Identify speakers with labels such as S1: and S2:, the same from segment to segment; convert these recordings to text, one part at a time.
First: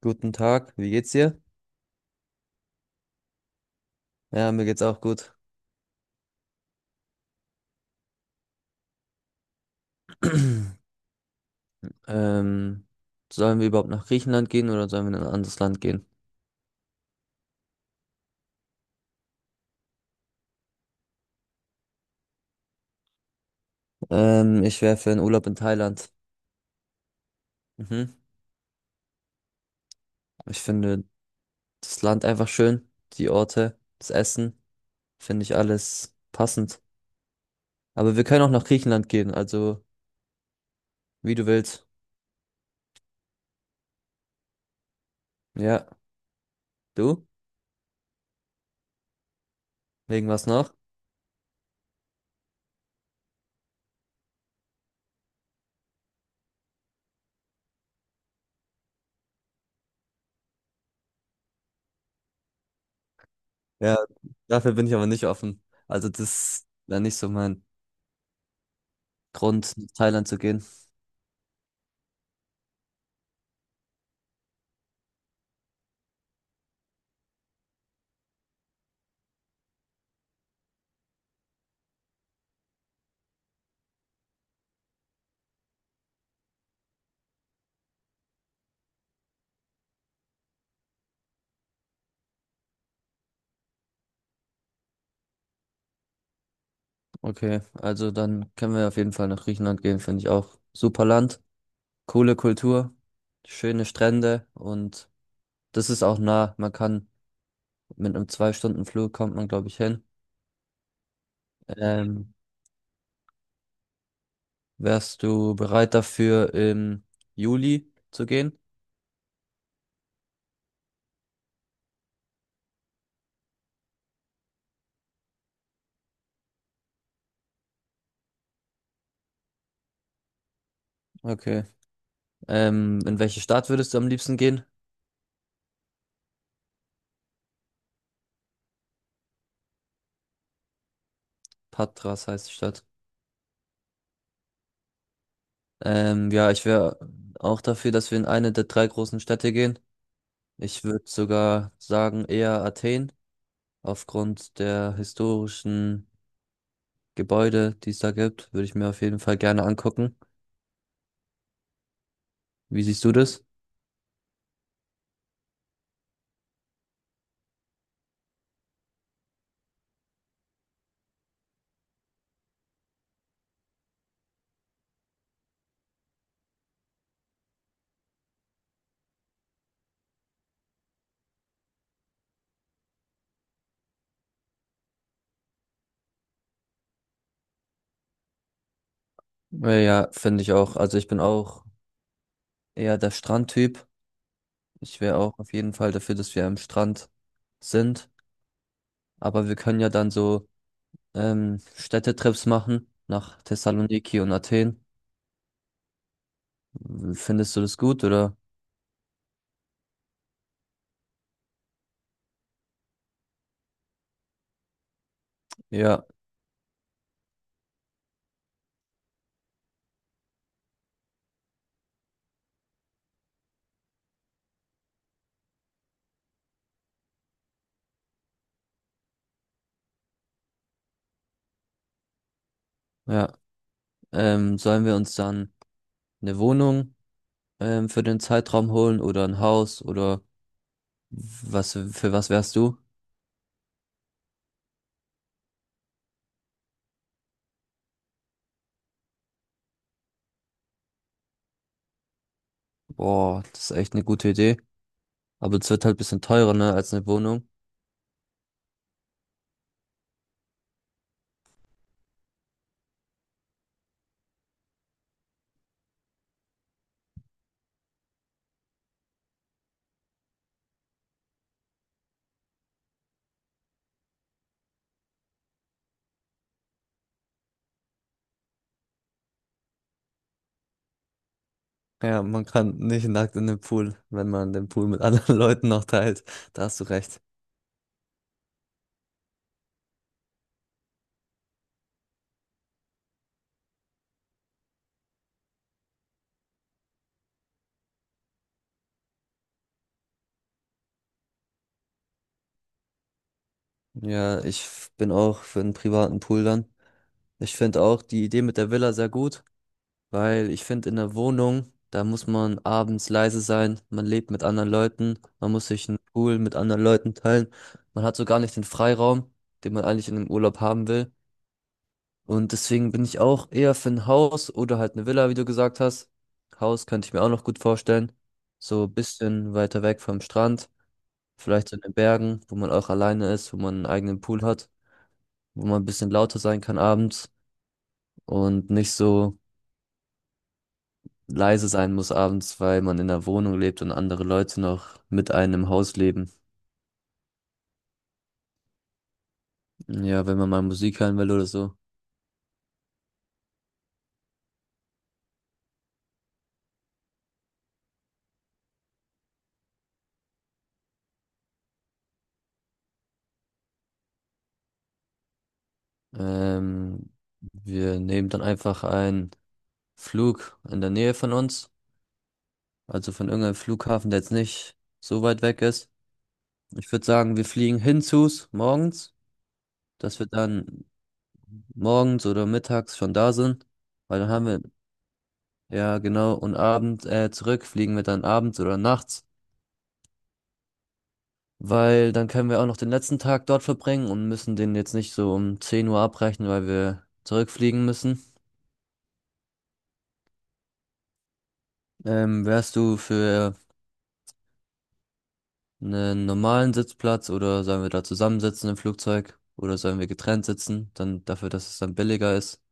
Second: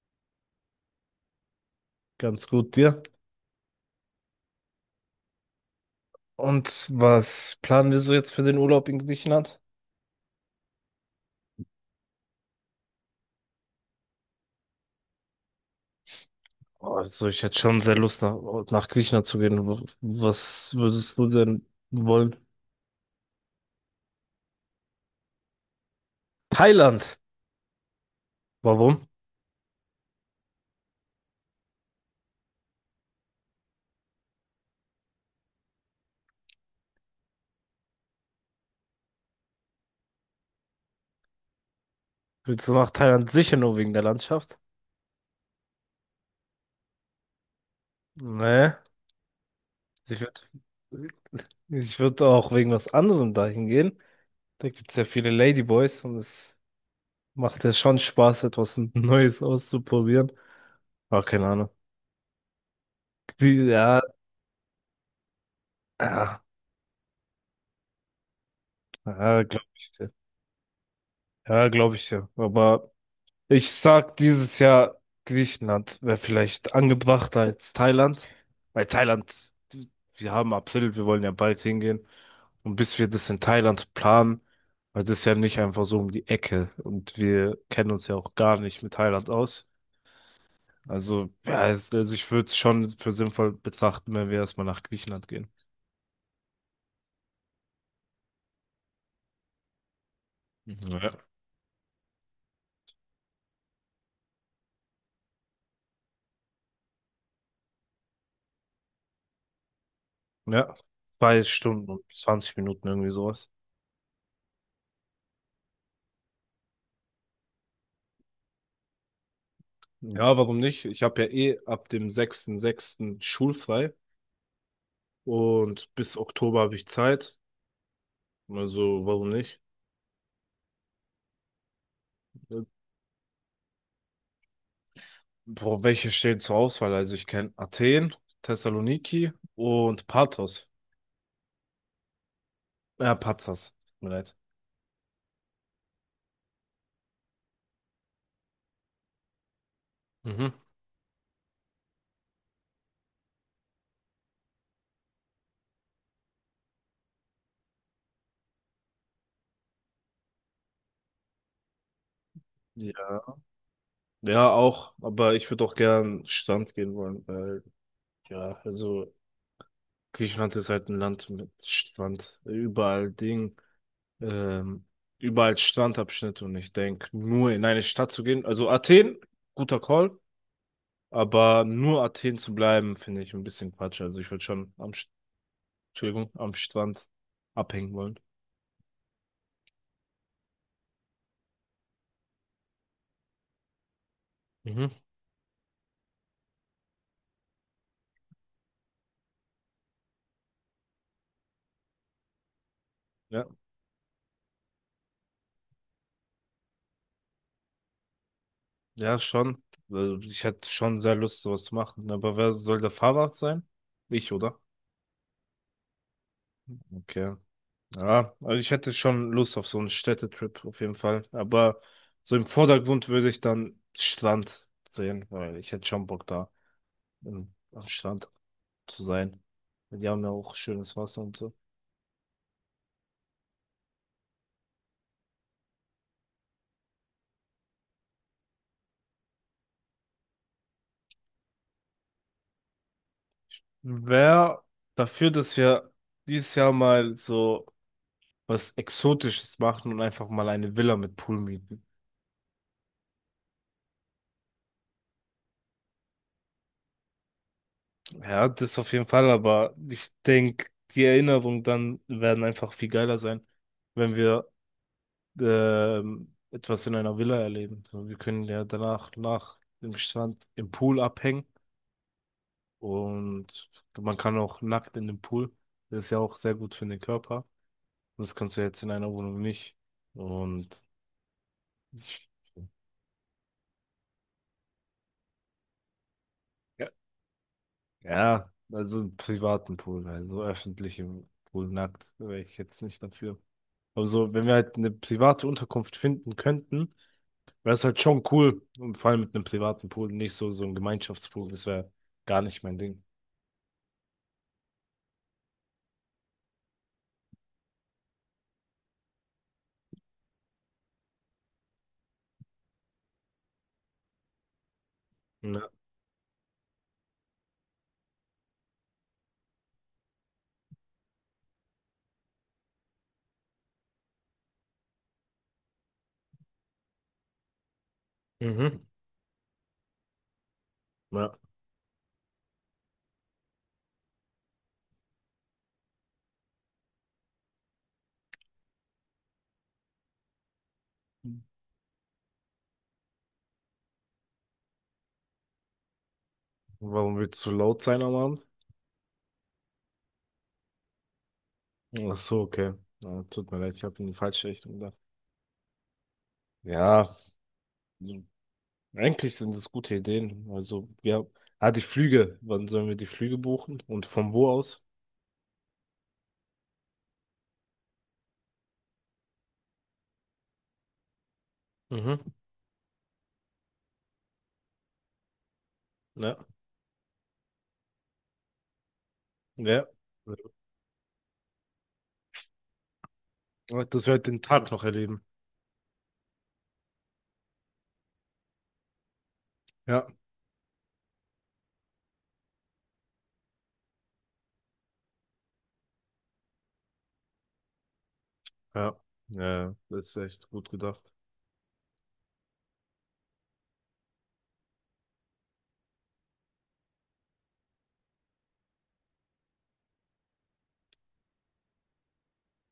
S1: Guten Tag, wie geht's dir?
S2: Ganz gut dir.
S1: Ja, mir geht's auch gut.
S2: Und was planen wir so jetzt für den Urlaub in Griechenland?
S1: Ähm, Sollen wir überhaupt nach Griechenland gehen oder sollen wir in ein anderes Land gehen?
S2: Also ich hätte schon sehr Lust nach Griechenland zu gehen. Was würdest du denn wollen?
S1: Ich wäre für einen Urlaub in Thailand.
S2: Thailand.
S1: Mhm.
S2: Warum?
S1: Ich finde das Land einfach schön, die Orte, das Essen, finde ich alles passend. Aber wir können auch nach Griechenland gehen, also wie du willst.
S2: Willst du nach Thailand sicher nur wegen der Landschaft?
S1: Ja, du?
S2: Nee. Ich
S1: Wegen
S2: würde
S1: was noch?
S2: ich würd auch wegen was anderem dahin gehen. Da gibt es ja viele Ladyboys und es macht ja schon Spaß, etwas Neues auszuprobieren. Ah, keine Ahnung.
S1: Ja,
S2: Ja,
S1: dafür bin ich aber nicht offen. Also
S2: ja,
S1: das wäre nicht so mein
S2: ja, glaube
S1: Grund, nach
S2: ich.
S1: Thailand zu gehen.
S2: Ja, glaube ich ja. Aber ich sag, dieses Jahr Griechenland wäre vielleicht angebrachter als Thailand. Weil Thailand, wir haben April, wir wollen ja bald hingehen. Und bis wir das in Thailand planen, weil das ist ja nicht einfach so um die Ecke. Und wir kennen uns ja auch gar nicht mit Thailand aus. Also, ja, also ich würde es schon für sinnvoll betrachten, wenn wir erstmal nach Griechenland gehen.
S1: Okay, also dann können wir auf jeden Fall nach Griechenland gehen, finde ich auch.
S2: Mhm.
S1: Super
S2: Ja.
S1: Land, coole Kultur, schöne Strände und das ist auch nah. Man kann mit einem Zwei-Stunden-Flug kommt man, glaube ich, hin.
S2: Ja, zwei Stunden und
S1: Ähm,
S2: 20 Minuten irgendwie sowas.
S1: Wärst du bereit dafür, im Juli zu gehen?
S2: Ja, warum nicht? Ich habe ja eh ab dem 6.6. schulfrei und bis Oktober habe ich Zeit. Also, warum nicht?
S1: Okay.
S2: Äh,
S1: In welche Stadt würdest du am liebsten gehen?
S2: Boah, welche stehen zur Auswahl? Also, ich kenne Athen, Thessaloniki und Pathos.
S1: Patras heißt die Stadt.
S2: Ja, Pathos. Tut mir leid.
S1: Ja, ich wäre auch dafür, dass wir in eine der drei großen Städte gehen.
S2: Mhm.
S1: Ich würde sogar sagen, eher Athen. Aufgrund der historischen Gebäude, die es da gibt, würde ich mir auf jeden Fall gerne angucken. Wie siehst du
S2: Ja,
S1: das?
S2: ja, auch, aber ich würde auch gern Strand gehen wollen, weil, ja, also Griechenland ist halt ein Land mit Strand, überall Ding. ähm, Überall Strandabschnitte, und ich denke, nur in eine Stadt zu gehen. Also Athen, guter Call, aber nur Athen zu bleiben, finde ich ein bisschen Quatsch. Also ich würde schon Entschuldigung, am Strand abhängen wollen.
S1: Ja, finde ich auch. Also ich bin auch eher der Strandtyp.
S2: Mhm.
S1: Ich wäre auch auf jeden Fall dafür, dass wir am Strand sind. Aber wir können ja dann so Städtetrips machen nach
S2: Ja,
S1: Thessaloniki und Athen. Findest du das gut oder?
S2: ja, schon. Also ich hätte schon sehr Lust, sowas zu machen. Aber wer soll der Fahrrad sein? Ich, oder?
S1: Ja,
S2: Okay. Ja, also ich hätte schon Lust auf so einen Städtetrip auf jeden Fall. Aber so im Vordergrund würde ich dann Strand sehen, weil ich hätte schon Bock da am Strand zu sein. Die haben ja auch schönes Wasser und so.
S1: ja. Sollen wir uns dann eine Wohnung für den Zeitraum holen oder ein Haus oder was für was wärst du?
S2: Wer dafür, dass wir dieses Jahr mal so was Exotisches machen und einfach mal eine Villa mit Pool mieten?
S1: Boah, das ist echt eine gute Idee. Aber es wird halt ein bisschen teurer, ne, als eine Wohnung.
S2: Ja, das auf jeden Fall, aber ich denke, die Erinnerungen dann werden einfach viel geiler sein, wenn wir etwas in einer Villa erleben. So, wir können ja danach nach dem Strand im Pool abhängen, und man kann auch nackt in den Pool. Das ist ja auch sehr gut für den Körper. Das kannst du jetzt in einer Wohnung nicht. Und ich,
S1: Ja, man kann nicht nackt in den Pool, wenn man den Pool mit anderen Leuten noch teilt. Da hast du
S2: ja,
S1: recht.
S2: ja, also einen privaten Pool, also öffentlichen Pool nackt wäre ich jetzt nicht dafür. Aber so, wenn wir halt eine private Unterkunft finden könnten, wäre es halt schon cool. Und vor allem mit einem privaten Pool, nicht so, so ein Gemeinschaftspool, das wäre gar nicht mein Ding.
S1: Ja, bin auch für einen privaten Pool dann. Ich finde auch die Idee mit der Villa sehr gut, weil ich finde, in der Wohnung, da muss man abends leise sein, man lebt mit anderen Leuten, man muss
S2: Ja.
S1: sich einen Pool mit anderen Leuten teilen. Man hat so gar nicht den Freiraum, den man eigentlich in einem Urlaub haben will. Und deswegen bin ich auch eher für ein Haus oder halt eine Villa, wie du gesagt hast. Haus könnte ich mir auch noch gut vorstellen.
S2: Mhm.
S1: So ein bisschen weiter weg vom Strand,
S2: Ja.
S1: vielleicht so in den Bergen, wo man auch alleine ist, wo man einen eigenen Pool hat, wo man ein bisschen lauter sein kann abends und nicht so leise sein muss abends, weil man in einer Wohnung lebt und andere Leute noch mit einem im Haus leben.
S2: Warum willst du laut sein am Abend?
S1: Ja, wenn man mal Musik hören will oder so.
S2: Ach so, okay. Ja, tut mir leid, ich habe in die falsche Richtung gedacht. Ja, eigentlich sind es gute Ideen. Also, ja, ah, die Flüge. Wann sollen wir die Flüge buchen? Und von wo aus?
S1: Ähm, Wir nehmen dann einfach einen Flug in der Nähe von uns.
S2: Mhm.
S1: Also von irgendeinem Flughafen, der jetzt nicht so weit weg ist.
S2: Ja,
S1: Ich würde sagen, wir fliegen hinzus morgens,
S2: ja.
S1: dass wir dann morgens oder mittags schon da sind.
S2: Ja, dass wir
S1: Weil
S2: halt
S1: dann
S2: den
S1: haben wir,
S2: Tag noch erleben.
S1: ja genau, und abends zurück fliegen wir dann abends oder nachts.
S2: Ja,
S1: Weil dann können wir auch noch den letzten Tag dort verbringen und müssen den jetzt nicht so um 10 Uhr abbrechen, weil wir zurückfliegen müssen.
S2: ja, ja, das ist echt gut gedacht.
S1: Wärst du für einen normalen Sitzplatz oder sollen wir da zusammensitzen im Flugzeug oder sollen wir getrennt sitzen, dann dafür, dass es dann billiger ist?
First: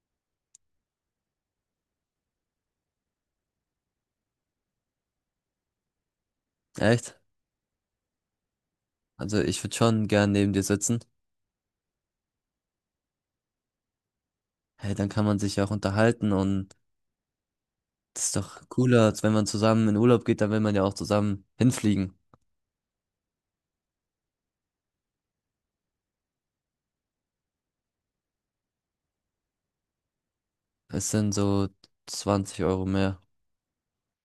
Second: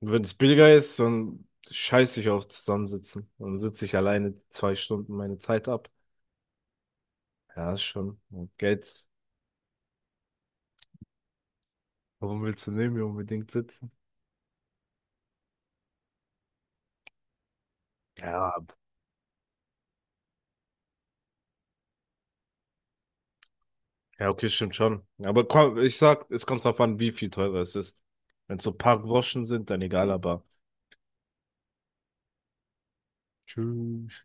S2: Und wenn es billiger ist, dann scheiß ich auf Zusammensitzen. Dann sitze ich alleine 2 Stunden meine Zeit ab.
S1: Echt?
S2: Ja, ist schon. Und Geld,
S1: Also ich würde schon gern neben dir sitzen.
S2: warum willst du neben mir unbedingt sitzen?
S1: Hey, dann kann man sich ja auch unterhalten und das ist
S2: Ja,
S1: doch cooler, als wenn man zusammen in Urlaub geht, dann will man ja auch zusammen hinfliegen.
S2: ja, okay, stimmt schon. Aber komm, ich sag, es kommt drauf an, wie viel teurer es ist. Wenn es so ein paar Groschen sind, dann egal, aber
S1: Es sind so 20 Euro mehr.
S2: Tschüss.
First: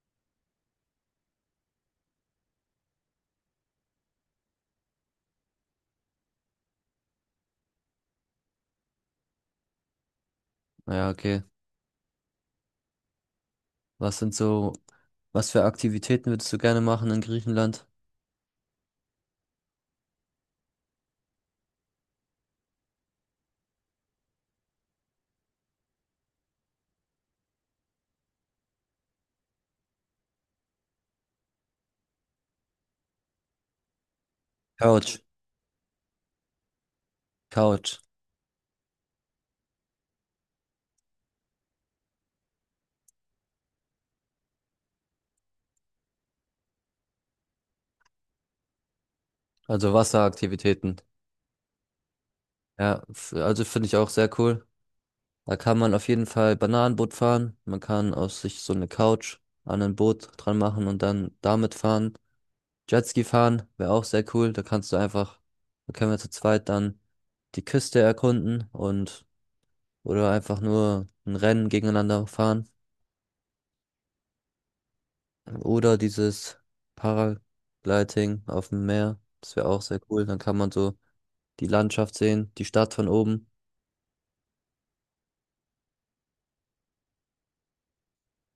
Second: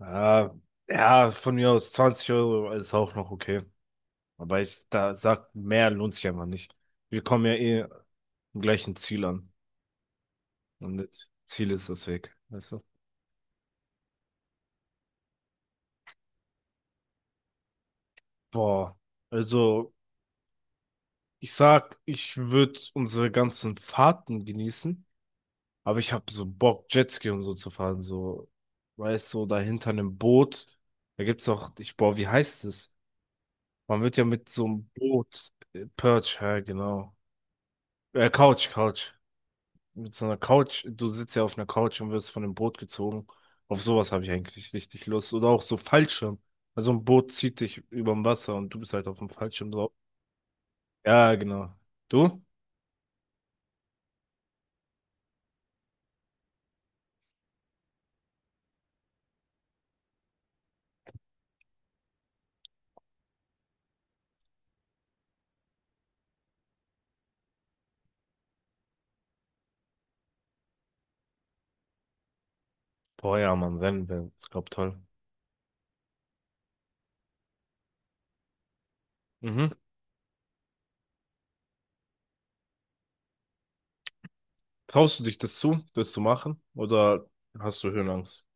S2: Ah, ja, von mir aus 20 € ist auch noch okay. Aber ich da sag, mehr lohnt sich einfach nicht. Wir kommen ja eh am gleichen Ziel an. Und
S1: Ja,
S2: das
S1: okay.
S2: Ziel ist das Weg, weißt du?
S1: Was sind so, was für Aktivitäten würdest du gerne machen in Griechenland?
S2: Boah, also ich sag, ich würde unsere ganzen Fahrten genießen. Aber ich habe so Bock, Jetski und so zu fahren. So, weißt du, so da hinter einem Boot. Da gibt's auch, ich, boah, wie heißt es? Man wird ja mit so einem
S1: Couch,
S2: Boot, Perch, ja, genau.
S1: Couch.
S2: Couch, Couch. Mit so einer Couch, du sitzt ja auf einer Couch und wirst von dem Boot gezogen. Auf sowas habe ich eigentlich richtig Lust. Oder auch so Fallschirm. Also ein Boot zieht dich überm Wasser und du bist halt auf dem Fallschirm drauf.
S1: Also Wasseraktivitäten.
S2: Ja, genau. Du?
S1: Ja, also finde ich auch sehr cool. Da kann man auf jeden Fall Bananenboot fahren. Man kann aus sich so eine Couch an ein Boot dran machen und dann damit fahren. Jetski fahren wäre auch sehr cool. Da kannst du einfach, da können wir zu zweit dann die Küste erkunden und oder einfach nur ein Rennen gegeneinander fahren.
S2: Boah, ja, Mann, wenn. Ich glaub, toll.
S1: Oder dieses Paragliding auf dem Meer. Das wäre
S2: Mhm.
S1: auch sehr cool. Dann kann man so die Landschaft sehen, die Stadt von oben.
S2: Traust du dich das zu machen? Oder hast du Höhenangst?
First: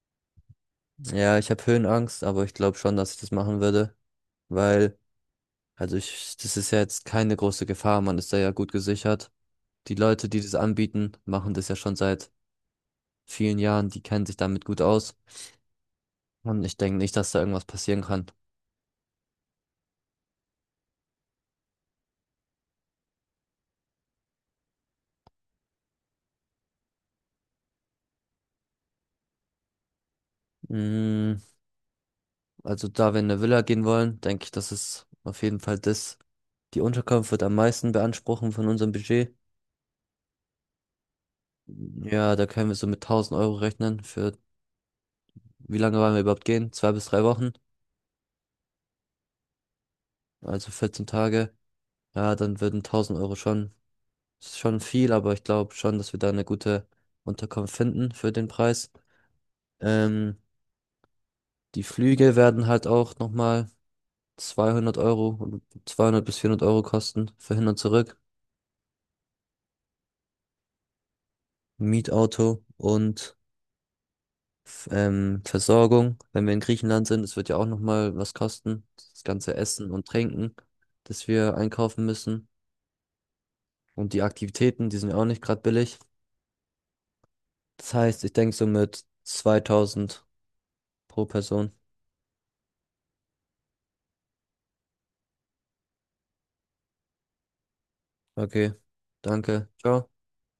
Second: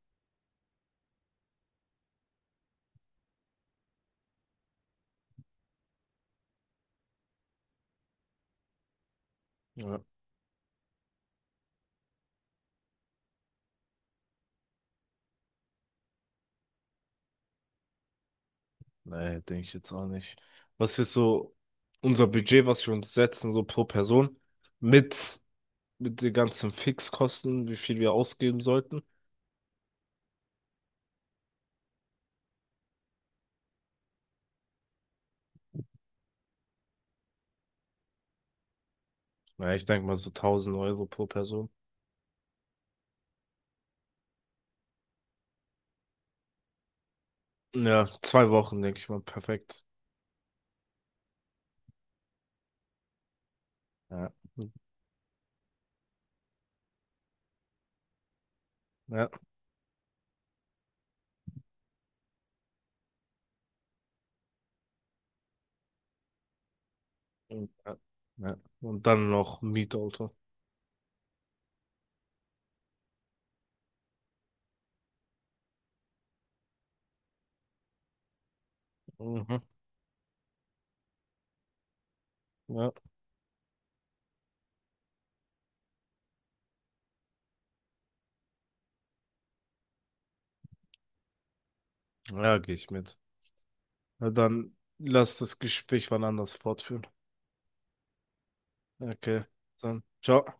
S1: Ja, ich habe Höhenangst, aber ich glaube schon, dass ich das machen würde, weil, also ich, das ist ja jetzt keine große Gefahr. Man ist da ja gut gesichert. Die
S2: Ja.
S1: Leute, die das anbieten, machen das ja schon seit vielen Jahren. Die kennen sich damit gut aus. Und ich denke nicht, dass da irgendwas passieren kann.
S2: Nee, denke ich jetzt auch nicht. Was ist so unser Budget, was wir uns setzen, so pro Person? Mit, mit den ganzen Fixkosten, wie viel wir ausgeben sollten?
S1: Mm, also da wir in eine Villa gehen wollen, denke ich, dass es auf jeden Fall das. Die Unterkunft wird am meisten beanspruchen von unserem Budget.
S2: Na, ich denke mal so 1000 € pro Person.
S1: Ja, da können wir so mit 1000 Euro rechnen für, wie lange wollen wir überhaupt gehen? Zwei bis drei Wochen,
S2: Ja, 2 Wochen, denke ich mal, perfekt.
S1: also 14 Tage. Ja, dann würden 1000 Euro schon,
S2: Ja.
S1: ist schon viel, aber ich glaube schon, dass wir da eine gute Unterkunft finden für den Preis.
S2: Ja.
S1: Ähm, Die Flüge werden halt auch nochmal 200 Euro, 200 bis 400 Euro kosten für hin und
S2: Ja.
S1: zurück.
S2: Ja. Und dann noch Mietauto.
S1: Mietauto und Versorgung. Wenn wir in Griechenland sind, es wird ja auch nochmal was kosten. Das ganze
S2: Mhm.
S1: Essen und Trinken, das wir einkaufen müssen.
S2: Ja.
S1: Und die Aktivitäten, die sind ja auch nicht gerade billig. Das heißt, ich denke so mit 2000 pro Person.
S2: Ja, gehe ich mit. Na dann lass das Gespräch wann anders fortführen.
S1: Okay,
S2: Okay,
S1: danke.
S2: dann
S1: Ciao.
S2: ciao.